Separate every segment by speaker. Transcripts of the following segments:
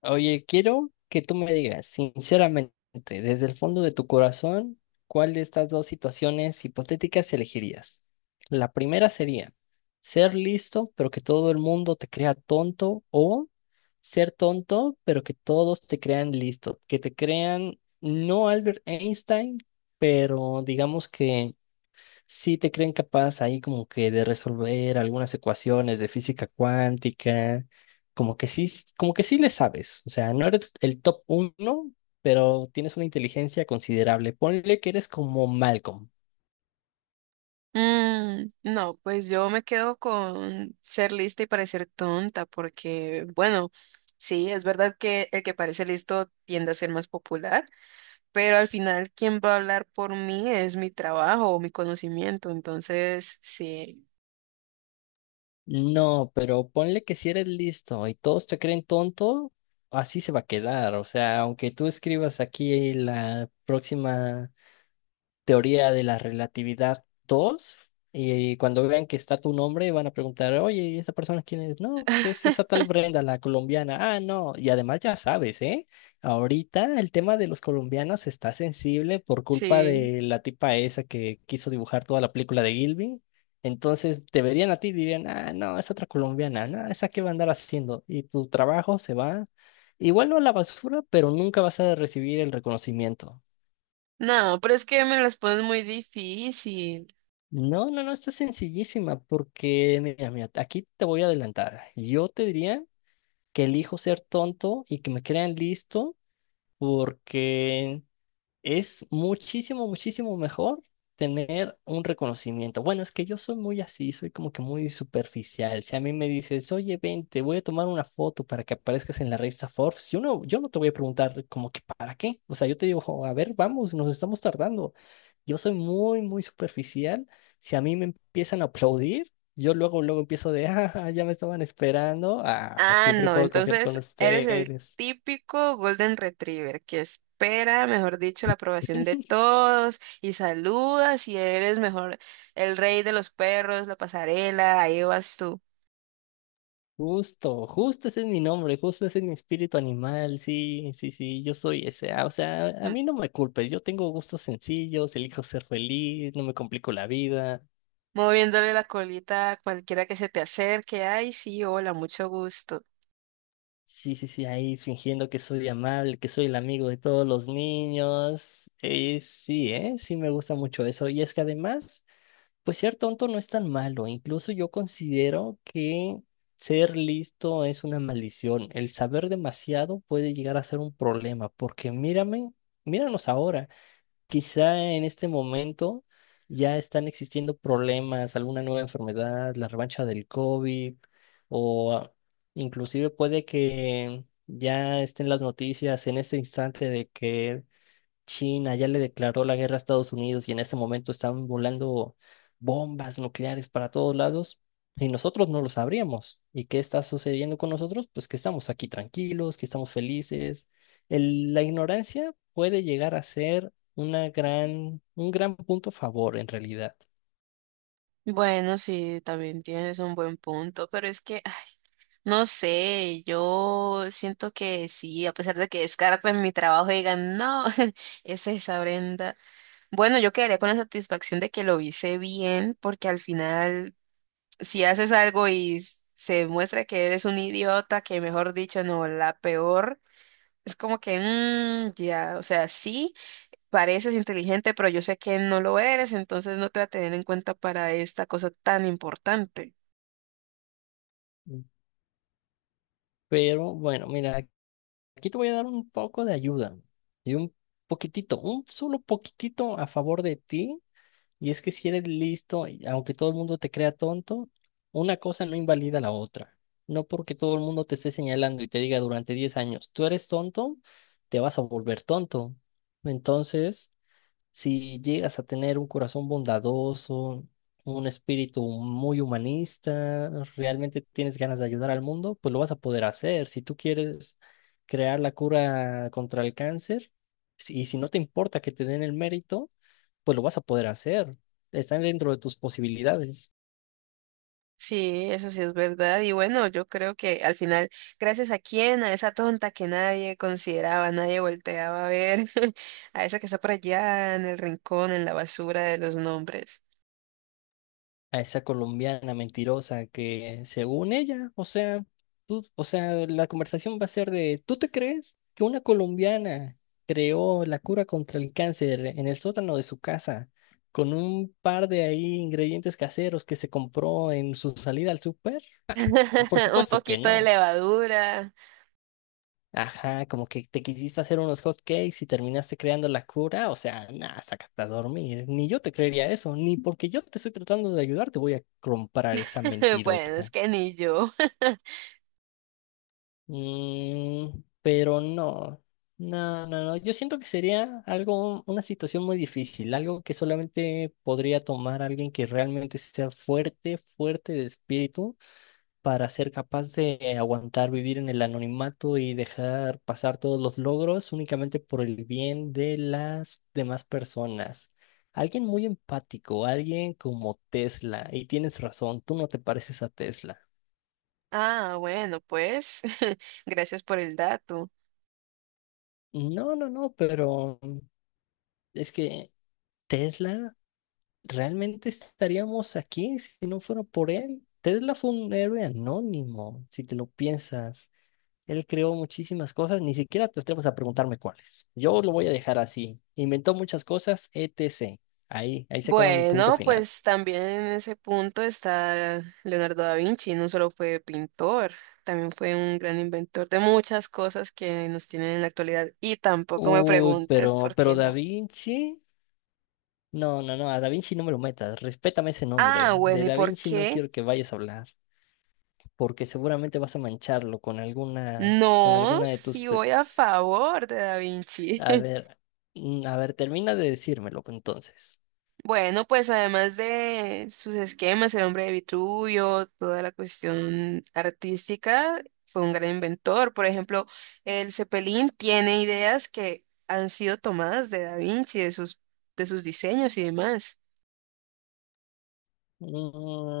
Speaker 1: Oye, quiero que tú me digas, sinceramente, desde el fondo de tu corazón, ¿cuál de estas dos situaciones hipotéticas elegirías? La primera sería ser listo, pero que todo el mundo te crea tonto, o ser tonto, pero que todos te crean listo, que te crean no Albert Einstein, pero digamos que sí te creen capaz ahí como que de resolver algunas ecuaciones de física cuántica, como que sí, como que sí le sabes, o sea, no eres el top uno, pero tienes una inteligencia considerable. Ponle que eres como Malcolm.
Speaker 2: Mm, no, pues yo me quedo con ser lista y parecer tonta, porque bueno, sí, es verdad que el que parece listo tiende a ser más popular, pero al final quien va a hablar por mí es mi trabajo o mi conocimiento, entonces sí,
Speaker 1: No, pero ponle que si eres listo y todos te creen tonto, así se va a quedar. O sea, aunque tú escribas aquí la próxima teoría de la relatividad 2 y cuando vean que está tu nombre van a preguntar, oye, ¿y esta persona quién es? No, pues es esa tal Brenda, la colombiana. Ah, no, y además ya sabes, ¿eh? Ahorita el tema de los colombianos está sensible por culpa
Speaker 2: sí.
Speaker 1: de la tipa esa que quiso dibujar toda la película de Gilby. Entonces te verían a ti y dirían, ah, no, es otra colombiana, no, esa qué va a andar haciendo. Y tu trabajo se va, igual no a la basura, pero nunca vas a recibir el reconocimiento.
Speaker 2: No, pero es que me las pones muy difícil.
Speaker 1: No, no, no, está sencillísima porque, mira, mira, aquí te voy a adelantar. Yo te diría que elijo ser tonto y que me crean listo porque es muchísimo, muchísimo mejor tener un reconocimiento. Bueno, es que yo soy muy así, soy como que muy superficial. Si a mí me dices, oye, ven, te voy a tomar una foto para que aparezcas en la revista Forbes, yo no te voy a preguntar como que para qué. O sea, yo te digo, "Jo, a ver, vamos, nos estamos tardando." Yo soy muy, muy superficial. Si a mí me empiezan a aplaudir, yo luego, luego empiezo de, ah, ya me estaban esperando. Ah,
Speaker 2: Ah,
Speaker 1: siempre
Speaker 2: no,
Speaker 1: puedo confiar con
Speaker 2: entonces eres el
Speaker 1: ustedes.
Speaker 2: típico Golden Retriever que espera, mejor dicho, la aprobación de todos y saludas y eres mejor el rey de los perros, la pasarela, ahí vas tú,
Speaker 1: Justo, justo ese es mi nombre, justo ese es mi espíritu animal, sí, sí, sí, yo soy ese. Ah, o sea, a
Speaker 2: m-
Speaker 1: mí no me culpes, yo tengo gustos sencillos, elijo ser feliz, no me complico la vida.
Speaker 2: moviéndole la colita a cualquiera que se te acerque. Ay, sí, hola, mucho gusto.
Speaker 1: Sí, sí, sí, ahí fingiendo que soy amable, que soy el amigo de todos los niños. Sí, sí me gusta mucho eso. Y es que además... Pues ser tonto no es tan malo, incluso yo considero que ser listo es una maldición. El saber demasiado puede llegar a ser un problema, porque mírame, míranos ahora. Quizá en este momento ya están existiendo problemas, alguna nueva enfermedad, la revancha del COVID, o ah, inclusive puede que ya estén las noticias en este instante de que China ya le declaró la guerra a Estados Unidos y en ese momento están volando bombas nucleares para todos lados y nosotros no lo sabríamos. ¿Y qué está sucediendo con nosotros? Pues que estamos aquí tranquilos, que estamos felices. La ignorancia puede llegar a ser una gran, un gran punto a favor en realidad.
Speaker 2: Bueno, sí, también tienes un buen punto, pero es que, no sé, yo siento que sí, a pesar de que descarten mi trabajo y digan, no, es esa Brenda. Bueno, yo quedaría con la satisfacción de que lo hice bien, porque al final, si haces algo y se demuestra que eres un idiota, que mejor dicho, no, la peor, es como que, ya, o sea, sí, pareces inteligente, pero yo sé que no lo eres, entonces no te voy a tener en cuenta para esta cosa tan importante.
Speaker 1: Pero bueno, mira, aquí te voy a dar un poco de ayuda y un poquitito, un solo poquitito a favor de ti. Y es que si eres listo, y aunque todo el mundo te crea tonto, una cosa no invalida la otra. No porque todo el mundo te esté señalando y te diga durante 10 años, tú eres tonto, te vas a volver tonto. Entonces, si llegas a tener un corazón bondadoso, un espíritu muy humanista, realmente tienes ganas de ayudar al mundo, pues lo vas a poder hacer. Si tú quieres crear la cura contra el cáncer, y si no te importa que te den el mérito, pues lo vas a poder hacer. Está dentro de tus posibilidades.
Speaker 2: Sí, eso sí es verdad. Y bueno, yo creo que al final, gracias a quién, a esa tonta que nadie consideraba, nadie volteaba a ver, a esa que está por allá en el rincón, en la basura de los nombres.
Speaker 1: A esa colombiana mentirosa que según ella, o sea, tú, o sea, la conversación va a ser de, ¿tú te crees que una colombiana creó la cura contra el cáncer en el sótano de su casa con un par de ahí ingredientes caseros que se compró en su salida al súper? Por
Speaker 2: Un
Speaker 1: supuesto que
Speaker 2: poquito de
Speaker 1: no.
Speaker 2: levadura.
Speaker 1: Ajá, como que te quisiste hacer unos hot cakes y terminaste creando la cura, o sea, nada, sácate a dormir. Ni yo te creería eso, ni porque yo te estoy tratando de ayudar te voy a comprar esa
Speaker 2: Bueno, es
Speaker 1: mentirota.
Speaker 2: que ni yo.
Speaker 1: Mm, pero no, no, no, no. Yo siento que sería algo, una situación muy difícil, algo que solamente podría tomar alguien que realmente sea fuerte, fuerte de espíritu, para ser capaz de aguantar vivir en el anonimato y dejar pasar todos los logros únicamente por el bien de las demás personas. Alguien muy empático, alguien como Tesla, y tienes razón, tú no te pareces a Tesla.
Speaker 2: Ah, bueno, pues, gracias por el dato.
Speaker 1: No, no, no, pero es que Tesla, ¿realmente estaríamos aquí si no fuera por él? Tesla fue un héroe anónimo, si te lo piensas. Él creó muchísimas cosas, ni siquiera te atreves a preguntarme cuáles. Yo lo voy a dejar así. Inventó muchas cosas, etc. Ahí, ahí se acaba mi punto
Speaker 2: Bueno,
Speaker 1: final.
Speaker 2: pues también en ese punto está Leonardo da Vinci, no solo fue pintor, también fue un gran inventor de muchas cosas que nos tienen en la actualidad. Y tampoco me
Speaker 1: Uy,
Speaker 2: preguntes por
Speaker 1: pero
Speaker 2: qué
Speaker 1: Da
Speaker 2: no.
Speaker 1: Vinci. No, no, no, a Da Vinci no me lo metas. Respétame ese
Speaker 2: Ah,
Speaker 1: nombre. De
Speaker 2: bueno, ¿y
Speaker 1: Da
Speaker 2: por
Speaker 1: Vinci no
Speaker 2: qué?
Speaker 1: quiero que vayas a hablar, porque seguramente vas a mancharlo con
Speaker 2: No,
Speaker 1: alguna de
Speaker 2: si
Speaker 1: tus...
Speaker 2: voy a favor de da Vinci.
Speaker 1: A ver, a ver, termina de decírmelo entonces.
Speaker 2: Bueno, pues además de sus esquemas, el hombre de Vitruvio, toda la cuestión artística, fue un gran inventor. Por ejemplo, el Cepelín tiene ideas que han sido tomadas de Da Vinci, de sus diseños y demás.
Speaker 1: Mm,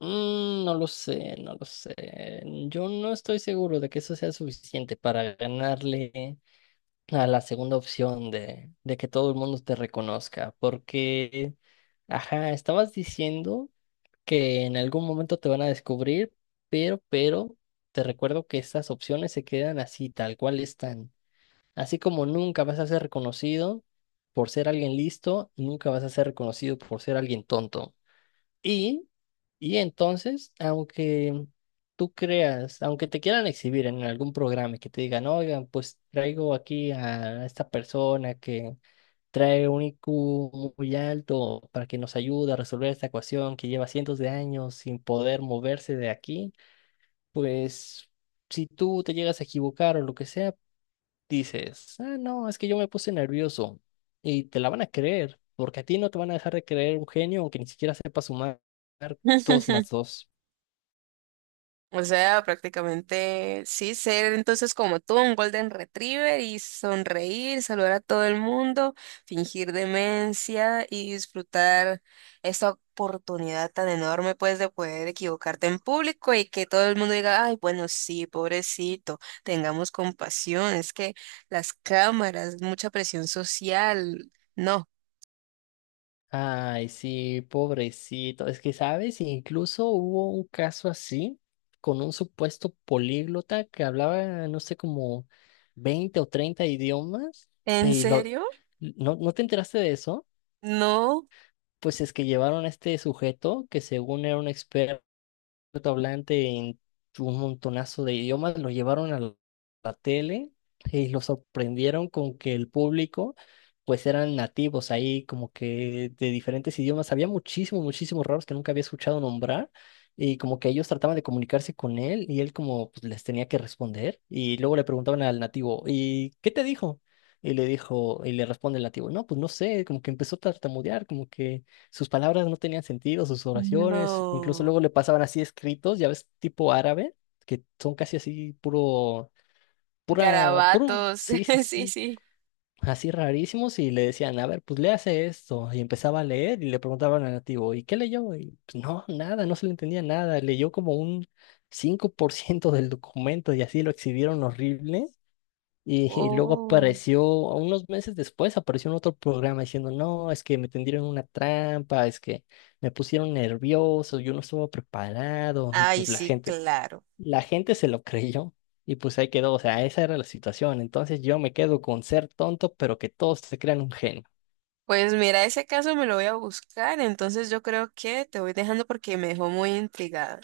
Speaker 1: no lo sé, no lo sé. Yo no estoy seguro de que eso sea suficiente para ganarle a la segunda opción de que todo el mundo te reconozca, porque, ajá, estabas diciendo que en algún momento te van a descubrir, pero, te recuerdo que estas opciones se quedan así, tal cual están. Así como nunca vas a ser reconocido por ser alguien listo, nunca vas a ser reconocido por ser alguien tonto. Y, y entonces, aunque tú creas, aunque te quieran exhibir en algún programa y que te digan, oigan, pues traigo aquí a esta persona que trae un IQ muy alto para que nos ayude a resolver esta ecuación que lleva cientos de años sin poder moverse de aquí, pues si tú te llegas a equivocar o lo que sea, dices, ah, no, es que yo me puse nervioso y te la van a creer, porque a ti no te van a dejar de creer un genio aunque ni siquiera sepa sumar dos más dos.
Speaker 2: O sea, prácticamente sí, ser entonces como tú, un golden retriever y sonreír, saludar a todo el mundo, fingir demencia y disfrutar esta oportunidad tan enorme pues de poder equivocarte en público y que todo el mundo diga, ay, bueno, sí, pobrecito, tengamos compasión, es que las cámaras, mucha presión social, no,
Speaker 1: Ay, sí, pobrecito. Es que, ¿sabes? Incluso hubo un caso así con un supuesto políglota que hablaba, no sé, como 20 o 30 idiomas
Speaker 2: ¿en
Speaker 1: y lo...
Speaker 2: serio?
Speaker 1: ¿No, no te enteraste de eso?
Speaker 2: No,
Speaker 1: Pues es que llevaron a este sujeto que según era un experto hablante en un montonazo de idiomas, lo llevaron a la tele y lo sorprendieron con que el público pues eran nativos ahí como que de diferentes idiomas. Había muchísimos, muchísimos raros que nunca había escuchado nombrar y como que ellos trataban de comunicarse con él y él como pues, les tenía que responder y luego le preguntaban al nativo, ¿y qué te dijo? Y le dijo, y le responde el nativo, no, pues no sé, como que empezó a tartamudear, como que sus palabras no tenían sentido, sus oraciones, incluso
Speaker 2: no,
Speaker 1: luego le pasaban así escritos, ya ves, tipo árabe, que son casi así puro, pura, puro,
Speaker 2: garabatos,
Speaker 1: sí, sí,
Speaker 2: sí,
Speaker 1: sí,
Speaker 2: sí.
Speaker 1: así rarísimos y le decían, a ver, pues le hace esto, y empezaba a leer y le preguntaban al nativo, ¿y qué leyó? Y pues no, nada, no se le entendía nada, leyó como un 5% del documento y así lo exhibieron horrible. Y luego
Speaker 2: Oh.
Speaker 1: apareció, unos meses después, apareció en otro programa diciendo, no, es que me tendieron una trampa, es que me pusieron nervioso, yo no estuve preparado. Y
Speaker 2: Ay,
Speaker 1: pues
Speaker 2: sí, claro.
Speaker 1: la gente se lo creyó y pues ahí quedó, o sea, esa era la situación. Entonces yo me quedo con ser tonto, pero que todos se crean un genio.
Speaker 2: Pues mira, ese caso me lo voy a buscar, entonces yo creo que te voy dejando porque me dejó muy intrigada.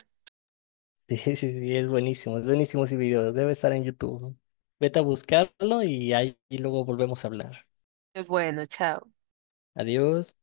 Speaker 1: Sí, sí, sí, es buenísimo ese video, debe estar en YouTube. Vete a buscarlo y ahí y luego volvemos a hablar.
Speaker 2: Bueno, chao.
Speaker 1: Adiós.